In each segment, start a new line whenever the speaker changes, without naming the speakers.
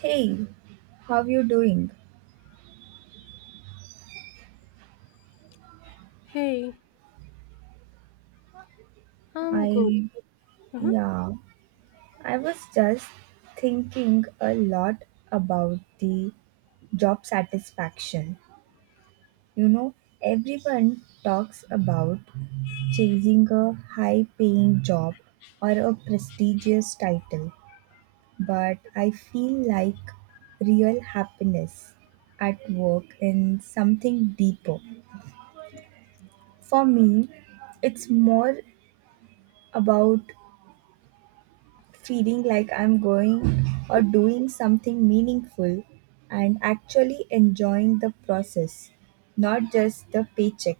Hey, how you doing?
Hey, I'm good.
I
Uh-huh.
Yeah, I was just thinking a lot about the job satisfaction. You know, everyone talks about chasing a high-paying job or a prestigious title, but I feel like real happiness at work in something deeper. For me, it's more about feeling like I'm going or doing something meaningful and actually enjoying the process, not just the paycheck.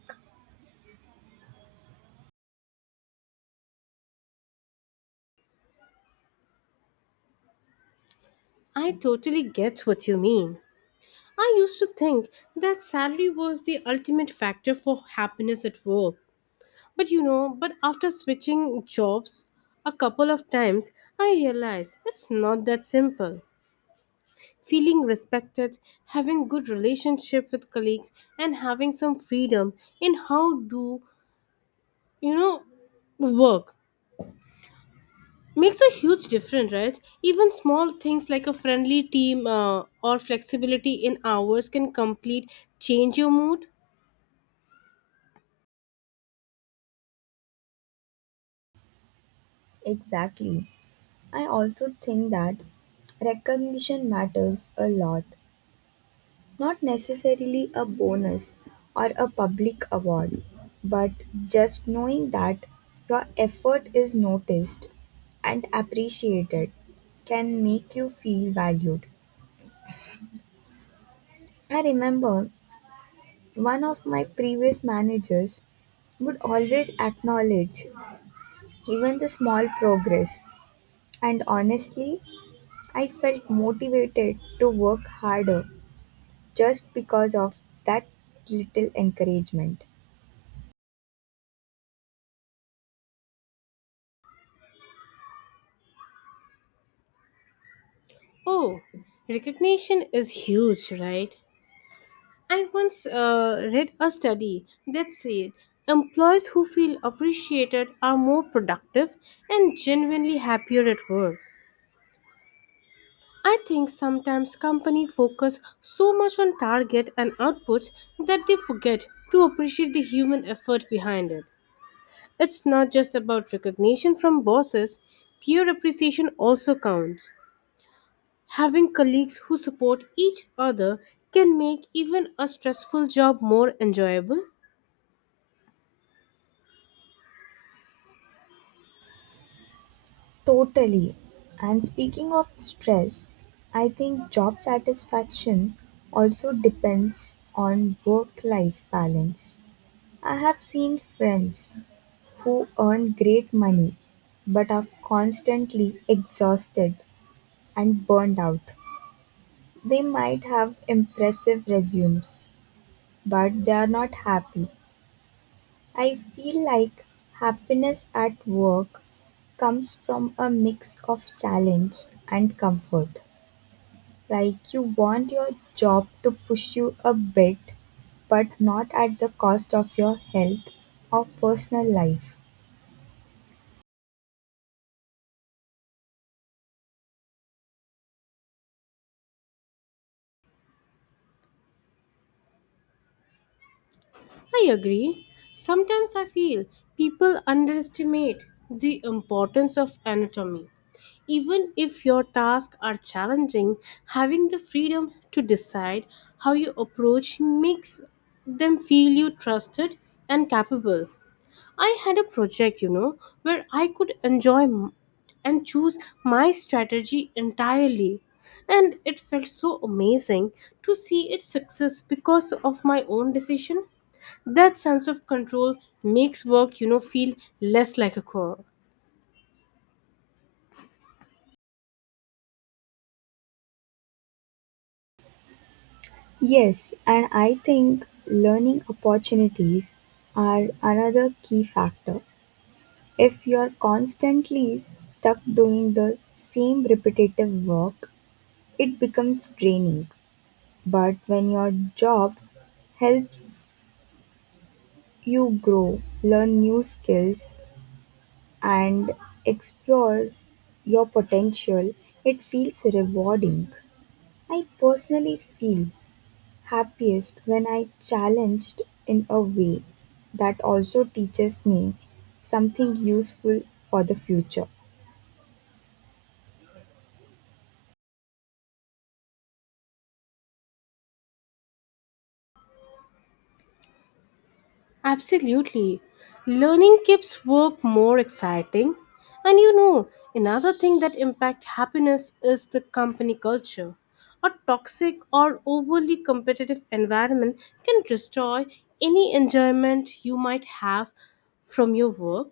I totally get what you mean. I used to think that salary was the ultimate factor for happiness at work. But but after switching jobs a couple of times, I realized it's not that simple. Feeling respected, having good relationship with colleagues and having some freedom in how do, you know, work makes a huge difference, right? Even small things like a friendly team or flexibility in hours can complete change your mood.
Exactly. I also think that recognition matters a lot, not necessarily a bonus or a public award, but just knowing that your effort is noticed and appreciated can make you feel valued. I remember one of my previous managers would always acknowledge even the small progress, and honestly, I felt motivated to work harder just because of that little encouragement.
Oh, recognition is huge, right? I once read a study that said employees who feel appreciated are more productive and genuinely happier at work. I think sometimes companies focus so much on target and outputs that they forget to appreciate the human effort behind it. It's not just about recognition from bosses, peer appreciation also counts. Having colleagues who support each other can make even a stressful job more enjoyable.
Totally. And speaking of stress, I think job satisfaction also depends on work life balance. I have seen friends who earn great money but are constantly exhausted and burned out. They might have impressive resumes, but they are not happy. I feel like happiness at work comes from a mix of challenge and comfort. Like you want your job to push you a bit, but not at the cost of your health or personal life.
I agree. Sometimes I feel people underestimate the importance of anatomy. Even if your tasks are challenging, having the freedom to decide how you approach makes them feel you trusted and capable. I had a project, you know, where I could enjoy and choose my strategy entirely. And it felt so amazing to see its success because of my own decision. That sense of control makes work, you know, feel less like a chore.
Yes, and I think learning opportunities are another key factor. If you're constantly stuck doing the same repetitive work, it becomes draining. But when your job helps you grow, learn new skills, and explore your potential, it feels rewarding. I personally feel happiest when I challenged in a way that also teaches me something useful for the future.
Absolutely. Learning keeps work more exciting. And you know, another thing that impacts happiness is the company culture. A toxic or overly competitive environment can destroy any enjoyment you might have from your work.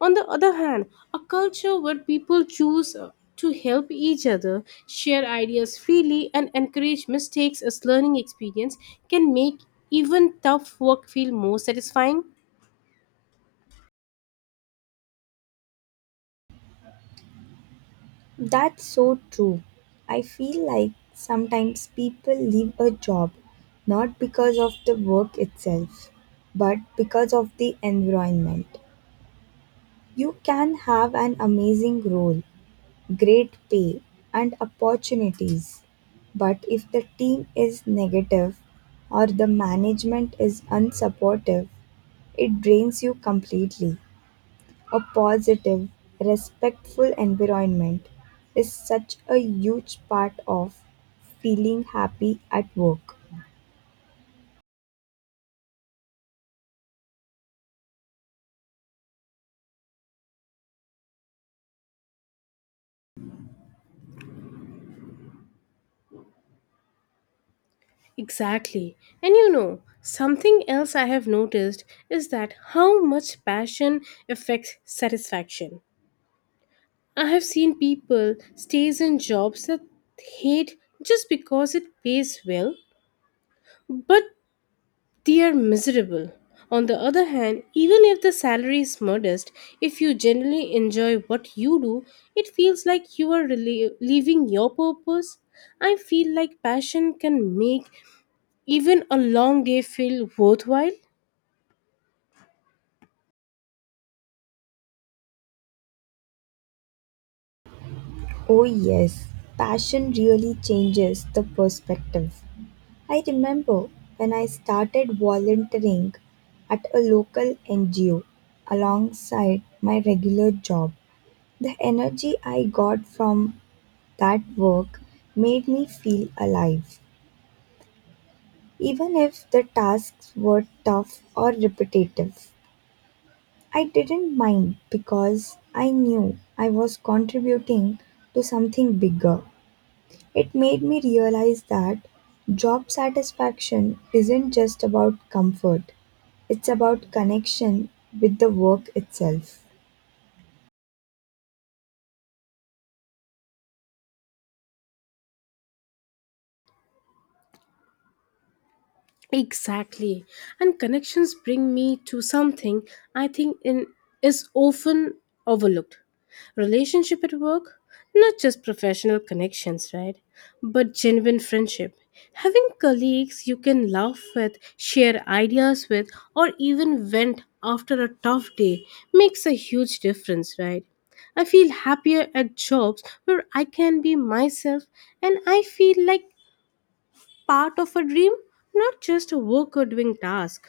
On the other hand, a culture where people choose to help each other, share ideas freely, and encourage mistakes as learning experience can make even tough work feel more satisfying.
That's so true. I feel like sometimes people leave a job not because of the work itself, but because of the environment. You can have an amazing role, great pay and opportunities. But if the team is negative or the management is unsupportive, it drains you completely. A positive, respectful environment is such a huge part of feeling happy at work.
Exactly. And you know, something else I have noticed is that how much passion affects satisfaction. I have seen people stays in jobs that hate just because it pays well, but they are miserable. On the other hand, even if the salary is modest, if you genuinely enjoy what you do, it feels like you are living your purpose. I feel like passion can make even a long day feel worthwhile.
Oh, yes, passion really changes the perspective. I remember when I started volunteering at a local NGO alongside my regular job. The energy I got from that work made me feel alive. Even if the tasks were tough or repetitive, I didn't mind because I knew I was contributing to something bigger. It made me realize that job satisfaction isn't just about comfort, it's about connection with the work itself.
Exactly. And connections bring me to something I think in, is often overlooked. Relationship at work, not just professional connections, right? But genuine friendship. Having colleagues you can laugh with, share ideas with, or even vent after a tough day makes a huge difference, right? I feel happier at jobs where I can be myself and I feel like part of a dream, not just a work or doing task.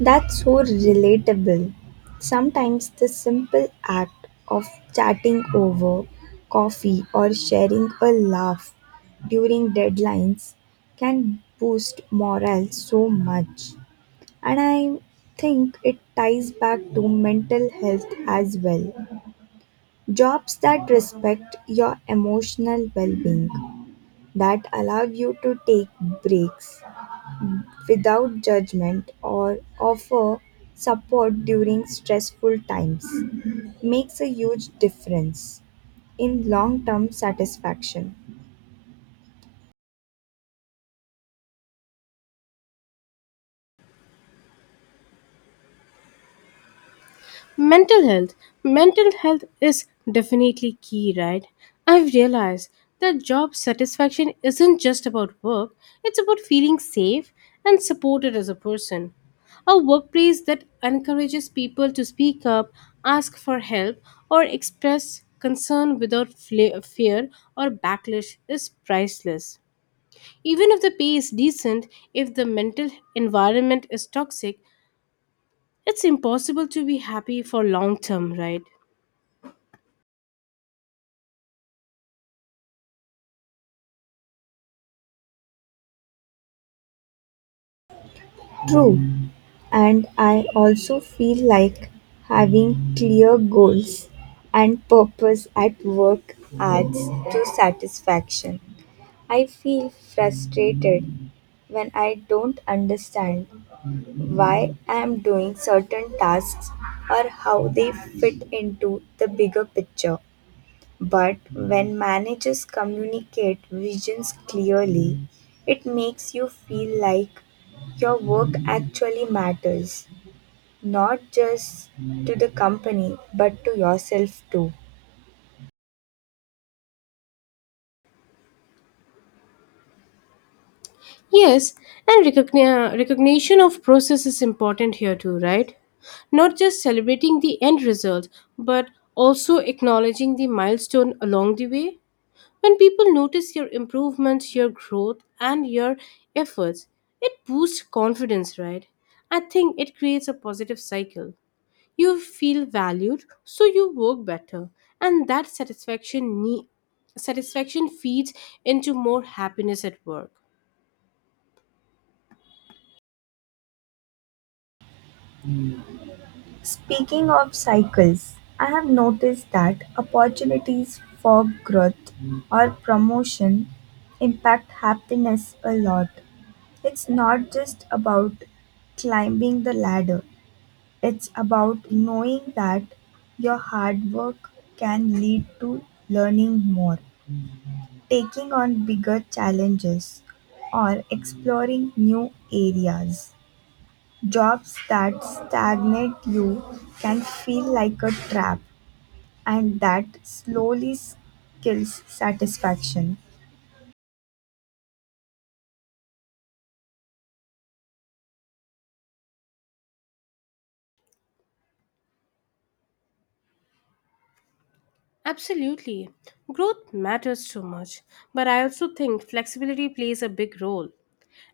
That's so relatable. Sometimes the simple act of chatting over coffee or sharing a laugh during deadlines can boost morale so much. And I think it ties back to mental health as well. Jobs that respect your emotional well being, that allow you to take breaks without judgment or offer support during stressful times, makes a huge difference in long term satisfaction.
Mental health. Mental health is definitely key, right? I've realized that job satisfaction isn't just about work, it's about feeling safe and supported as a person. A workplace that encourages people to speak up, ask for help, or express concern without fear or backlash is priceless. Even if the pay is decent, if the mental environment is toxic, it's impossible to be happy for long term, right?
True, and I also feel like having clear goals and purpose at work adds to satisfaction. I feel frustrated when I don't understand why I am doing certain tasks or how they fit into the bigger picture. But when managers communicate visions clearly, it makes you feel like your work actually matters, not just to the company but to yourself too.
Yes, and recognition of process is important here too, right? Not just celebrating the end result, but also acknowledging the milestone along the way. When people notice your improvements, your growth, and your efforts, it boosts confidence, right? I think it creates a positive cycle. You feel valued, so you work better, and that satisfaction feeds into more happiness at work.
Speaking of cycles, I have noticed that opportunities for growth or promotion impact happiness a lot. It's not just about climbing the ladder, it's about knowing that your hard work can lead to learning more, taking on bigger challenges, or exploring new areas. Jobs that stagnate you can feel like a trap, and that slowly kills satisfaction.
Absolutely. Growth matters so much, but I also think flexibility plays a big role.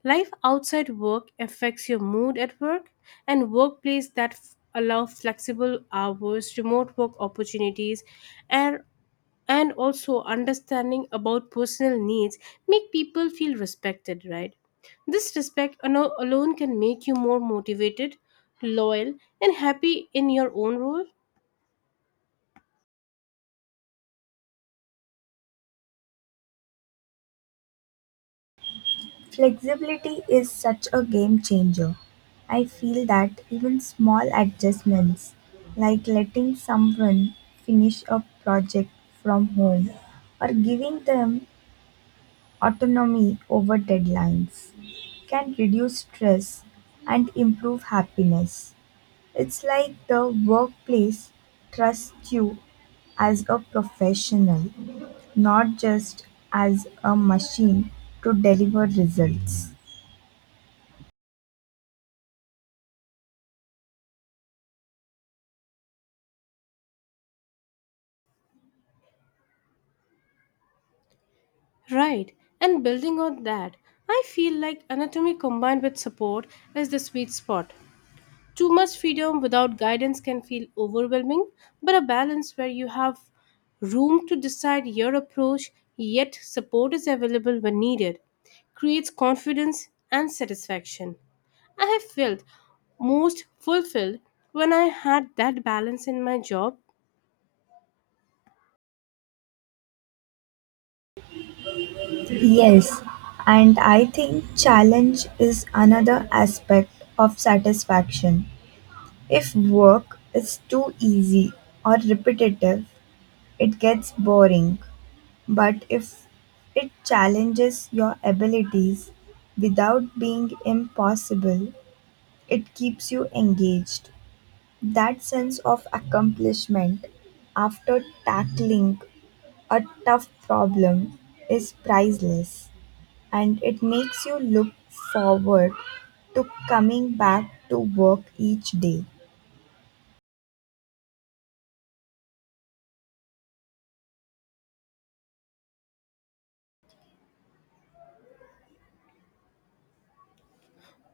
Life outside work affects your mood at work, and workplace that allow flexible hours, remote work opportunities, and and also understanding about personal needs make people feel respected, right? This respect alone can make you more motivated, loyal, and happy in your own role.
Flexibility is such a game changer. I feel that even small adjustments, like letting someone finish a project from home or giving them autonomy over deadlines, can reduce stress and improve happiness. It's like the workplace trusts you as a professional, not just as a machine to deliver results.
Right, and building on that, I feel like anatomy combined with support is the sweet spot. Too much freedom without guidance can feel overwhelming, but a balance where you have room to decide your approach, yet support is available when needed, creates confidence and satisfaction. I have felt most fulfilled when I had that balance in my job.
Yes, and I think challenge is another aspect of satisfaction. If work is too easy or repetitive, it gets boring. But if it challenges your abilities without being impossible, it keeps you engaged. That sense of accomplishment after tackling a tough problem is priceless and it makes you look forward to coming back to work each day.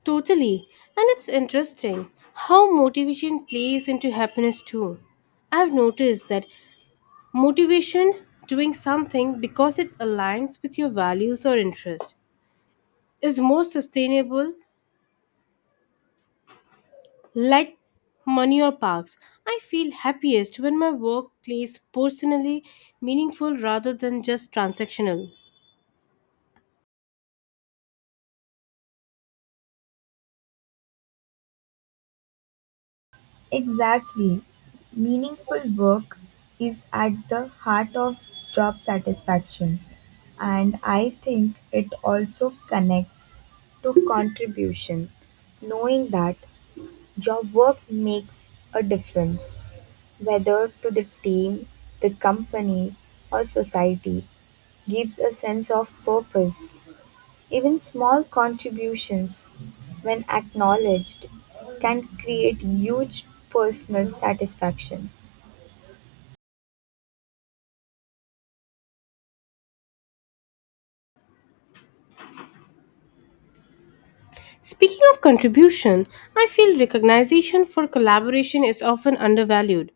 Totally. And it's interesting how motivation plays into happiness too. I've noticed that motivation, doing something because it aligns with your values or interest, is more sustainable, like money or parks. I feel happiest when my work plays personally meaningful rather than just transactional.
Exactly. Meaningful work is at the heart of job satisfaction, and I think it also connects to contribution. Knowing that your work makes a difference, whether to the team, the company, or society, gives a sense of purpose. Even small contributions, when acknowledged, can create huge personal satisfaction.
Speaking of contribution, I feel recognition for collaboration is often undervalued.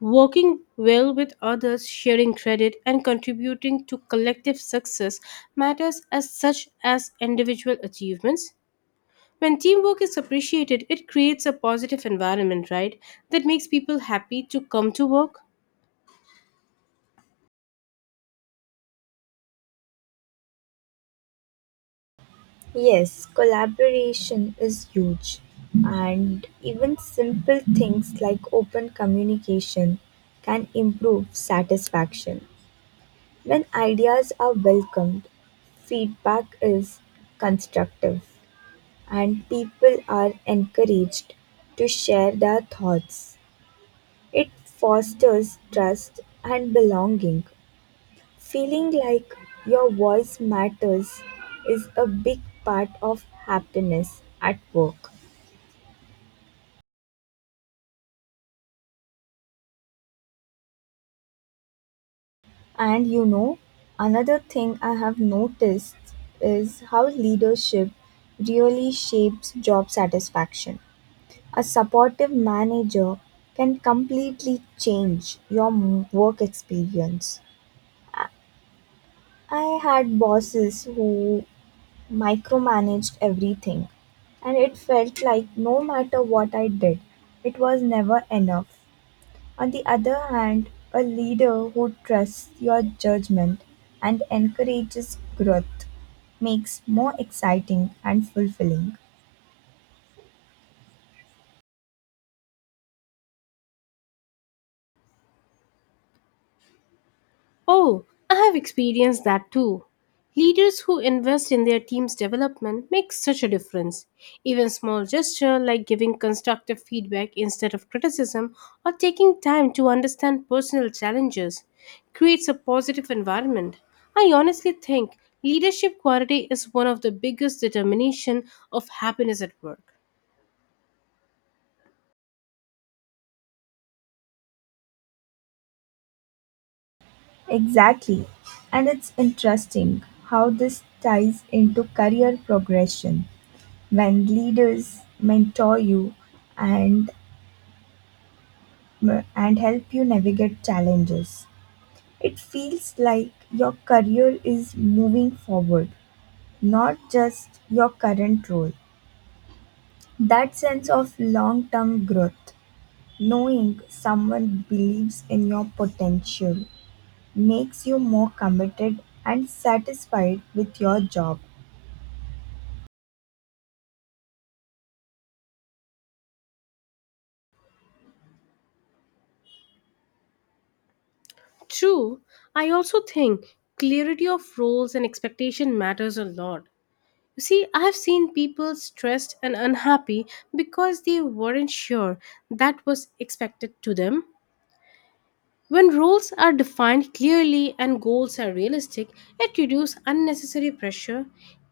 Working well with others, sharing credit, and contributing to collective success matters as such as individual achievements. When teamwork is appreciated, it creates a positive environment, right? That makes people happy to come to work.
Yes, collaboration is huge, and even simple things like open communication can improve satisfaction. When ideas are welcomed, feedback is constructive, and people are encouraged to share their thoughts. It fosters trust and belonging. Feeling like your voice matters is a big part of happiness at work. And you know, another thing I have noticed is how leadership really shapes job satisfaction. A supportive manager can completely change your work experience. I had bosses who micromanaged everything, and it felt like no matter what I did, it was never enough. On the other hand, a leader who trusts your judgment and encourages growth makes more exciting and fulfilling.
Oh, I have experienced that too. Leaders who invest in their team's development make such a difference. Even small gesture like giving constructive feedback instead of criticism or taking time to understand personal challenges creates a positive environment. I honestly think leadership quality is one of the biggest determination of happiness at work.
Exactly. And it's interesting how this ties into career progression when leaders mentor you and and help you navigate challenges. It feels like your career is moving forward, not just your current role. That sense of long-term growth, knowing someone believes in your potential, makes you more committed and satisfied with your job.
True, I also think clarity of roles and expectation matters a lot. You see, I've seen people stressed and unhappy because they weren't sure that was expected to them. When roles are defined clearly and goals are realistic, it reduces unnecessary pressure.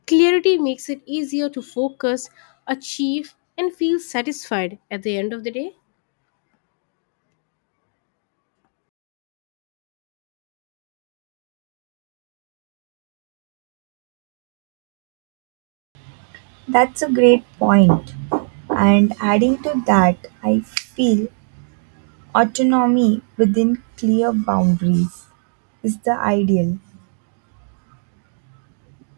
Clarity makes it easier to focus, achieve, and feel satisfied at the end of the day.
That's a great point. And adding to that, I feel autonomy within clear boundaries is the ideal.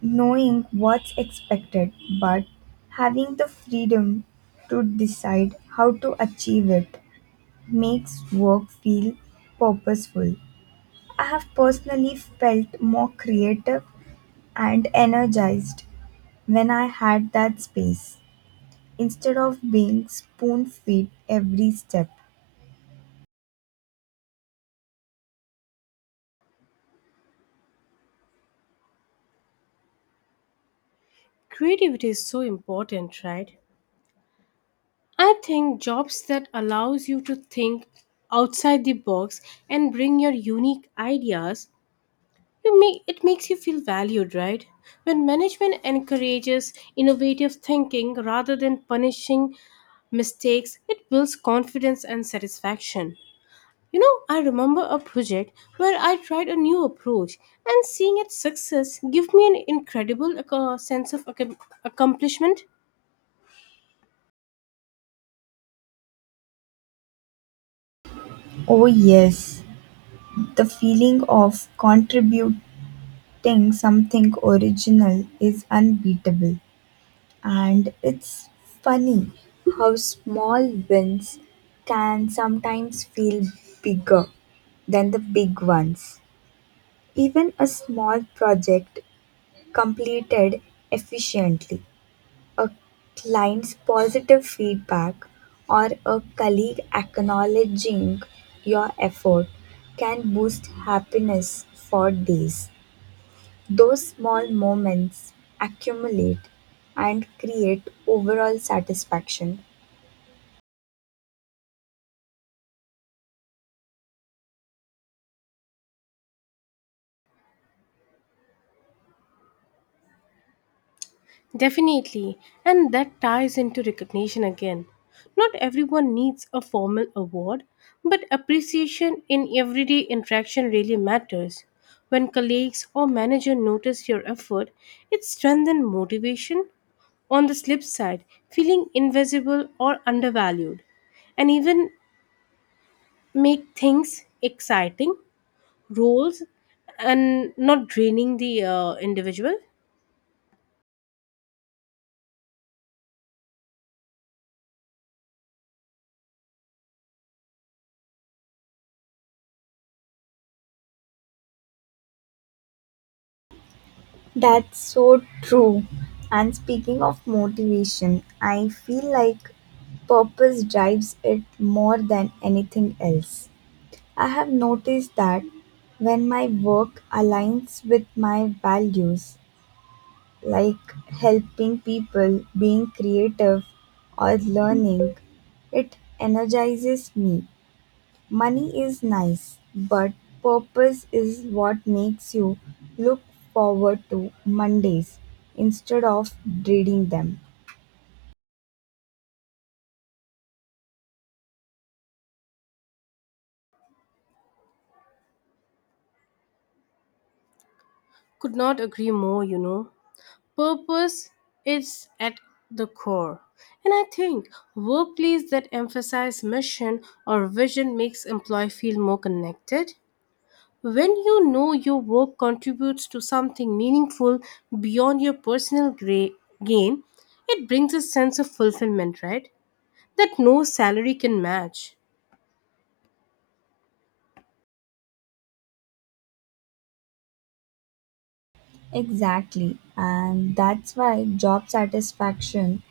Knowing what's expected, but having the freedom to decide how to achieve it makes work feel purposeful. I have personally felt more creative and energized when I had that space, instead of being spoon-fed every step.
Creativity is so important, right? I think jobs that allows you to think outside the box and bring your unique ideas, you make, it makes you feel valued, right? When management encourages innovative thinking rather than punishing mistakes, it builds confidence and satisfaction. You know, I remember a project where I tried a new approach, and seeing its success gave me an incredible sense of accomplishment.
Oh yes, the feeling of contributing something original is unbeatable. And it's funny how small wins can sometimes feel bigger than the big ones. Even a small project completed efficiently, a client's positive feedback, or a colleague acknowledging your effort, can boost happiness for days. Those small moments accumulate and create overall satisfaction.
Definitely, and that ties into recognition again. Not everyone needs a formal award, but appreciation in everyday interaction really matters. When colleagues or manager notice your effort, it strengthens motivation. On the slip side, feeling invisible or undervalued, and even make things exciting, roles, and not draining the individual.
That's so true. And speaking of motivation, I feel like purpose drives it more than anything else. I have noticed that when my work aligns with my values, like helping people, being creative, or learning, it energizes me. Money is nice, but purpose is what makes you look forward to Mondays instead of dreading them.
Could not agree more, you know. Purpose is at the core. And I think workplace that emphasize mission or vision makes employee feel more connected. When you know your work contributes to something meaningful beyond your personal gain, it brings a sense of fulfillment, right? That no salary can match.
Exactly, and that's why job satisfaction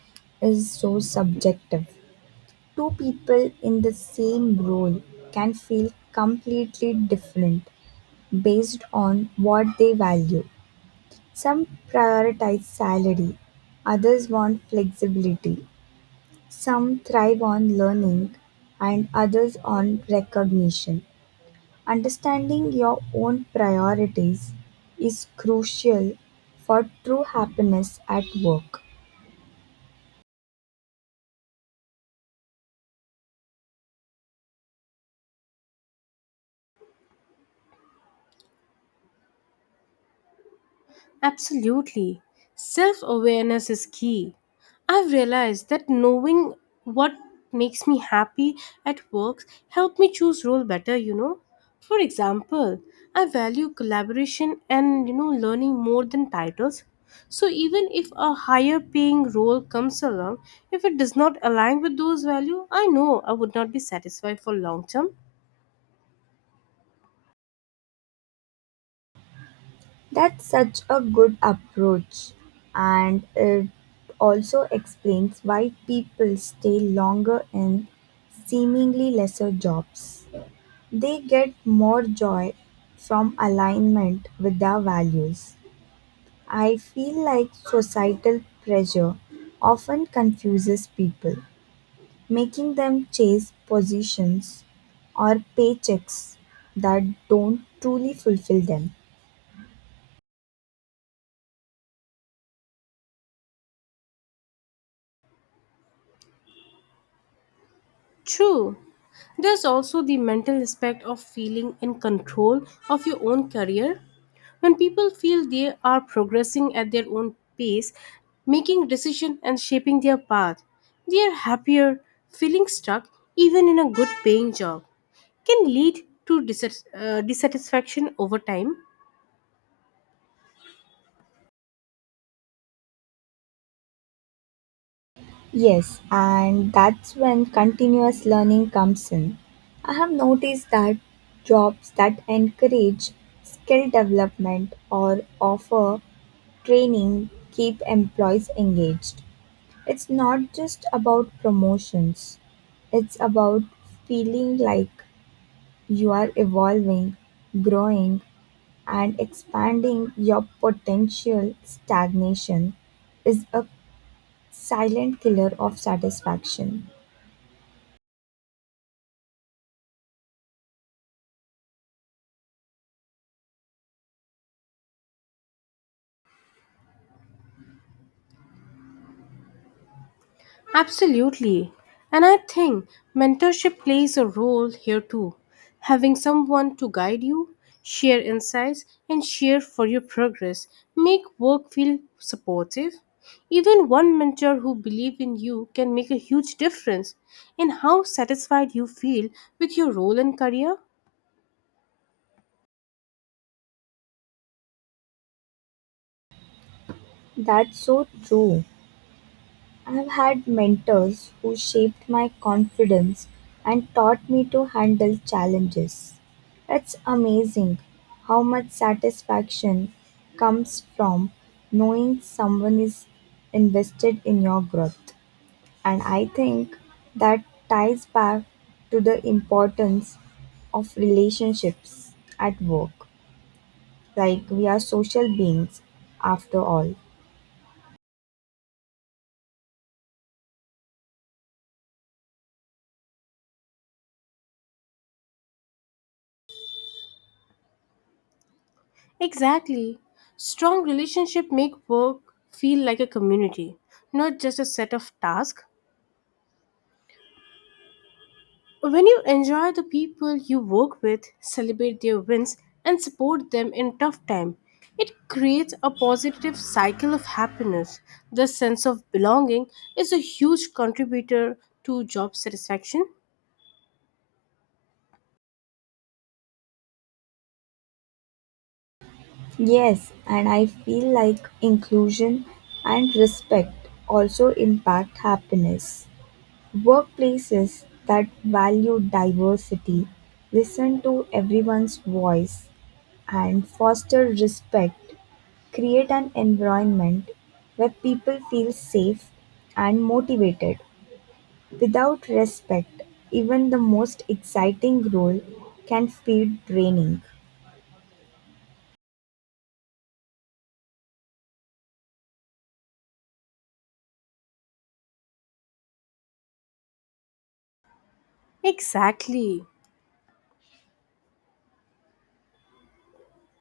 is so subjective. Two people in the same role can feel completely different based on what they value. Some prioritize salary, others want flexibility, some thrive on learning, and others on recognition. Understanding your own priorities is crucial for true happiness at work.
Absolutely. Self awareness is key. I've realized that knowing what makes me happy at work helped me choose role better, you know. For example, I value collaboration and you know learning more than titles. So even if a higher paying role comes along, if it does not align with those values, I know I would not be satisfied for long term.
That's such a good approach, and it also explains why people stay longer in seemingly lesser jobs. They get more joy from alignment with their values. I feel like societal pressure often confuses people, making them chase positions or paychecks that don't truly fulfill them.
True. There's also the mental aspect of feeling in control of your own career. When people feel they are progressing at their own pace, making decisions and shaping their path, they are happier. Feeling stuck, even in a good paying job, can lead to dissatisfaction over time.
Yes, and that's when continuous learning comes in. I have noticed that jobs that encourage skill development or offer training keep employees engaged. It's not just about promotions, it's about feeling like you are evolving, growing, and expanding your potential. Stagnation is a silent killer of satisfaction.
Absolutely. And I think mentorship plays a role here too. Having someone to guide you, share insights, and share for your progress make work feel supportive. Even one mentor who believes in you can make a huge difference in how satisfied you feel with your role and career.
That's so true. I've had mentors who shaped my confidence and taught me to handle challenges. It's amazing how much satisfaction comes from knowing someone is invested in your growth. And I think that ties back to the importance of relationships at work. Like, we are social beings after all.
Exactly. Strong relationship make work feel like a community, not just a set of tasks. When you enjoy the people you work with, celebrate their wins, and support them in tough time, it creates a positive cycle of happiness. The sense of belonging is a huge contributor to job satisfaction.
Yes, and I feel like inclusion and respect also impact happiness. Workplaces that value diversity, listen to everyone's voice, and foster respect create an environment where people feel safe and motivated. Without respect, even the most exciting role can feel draining.
Exactly.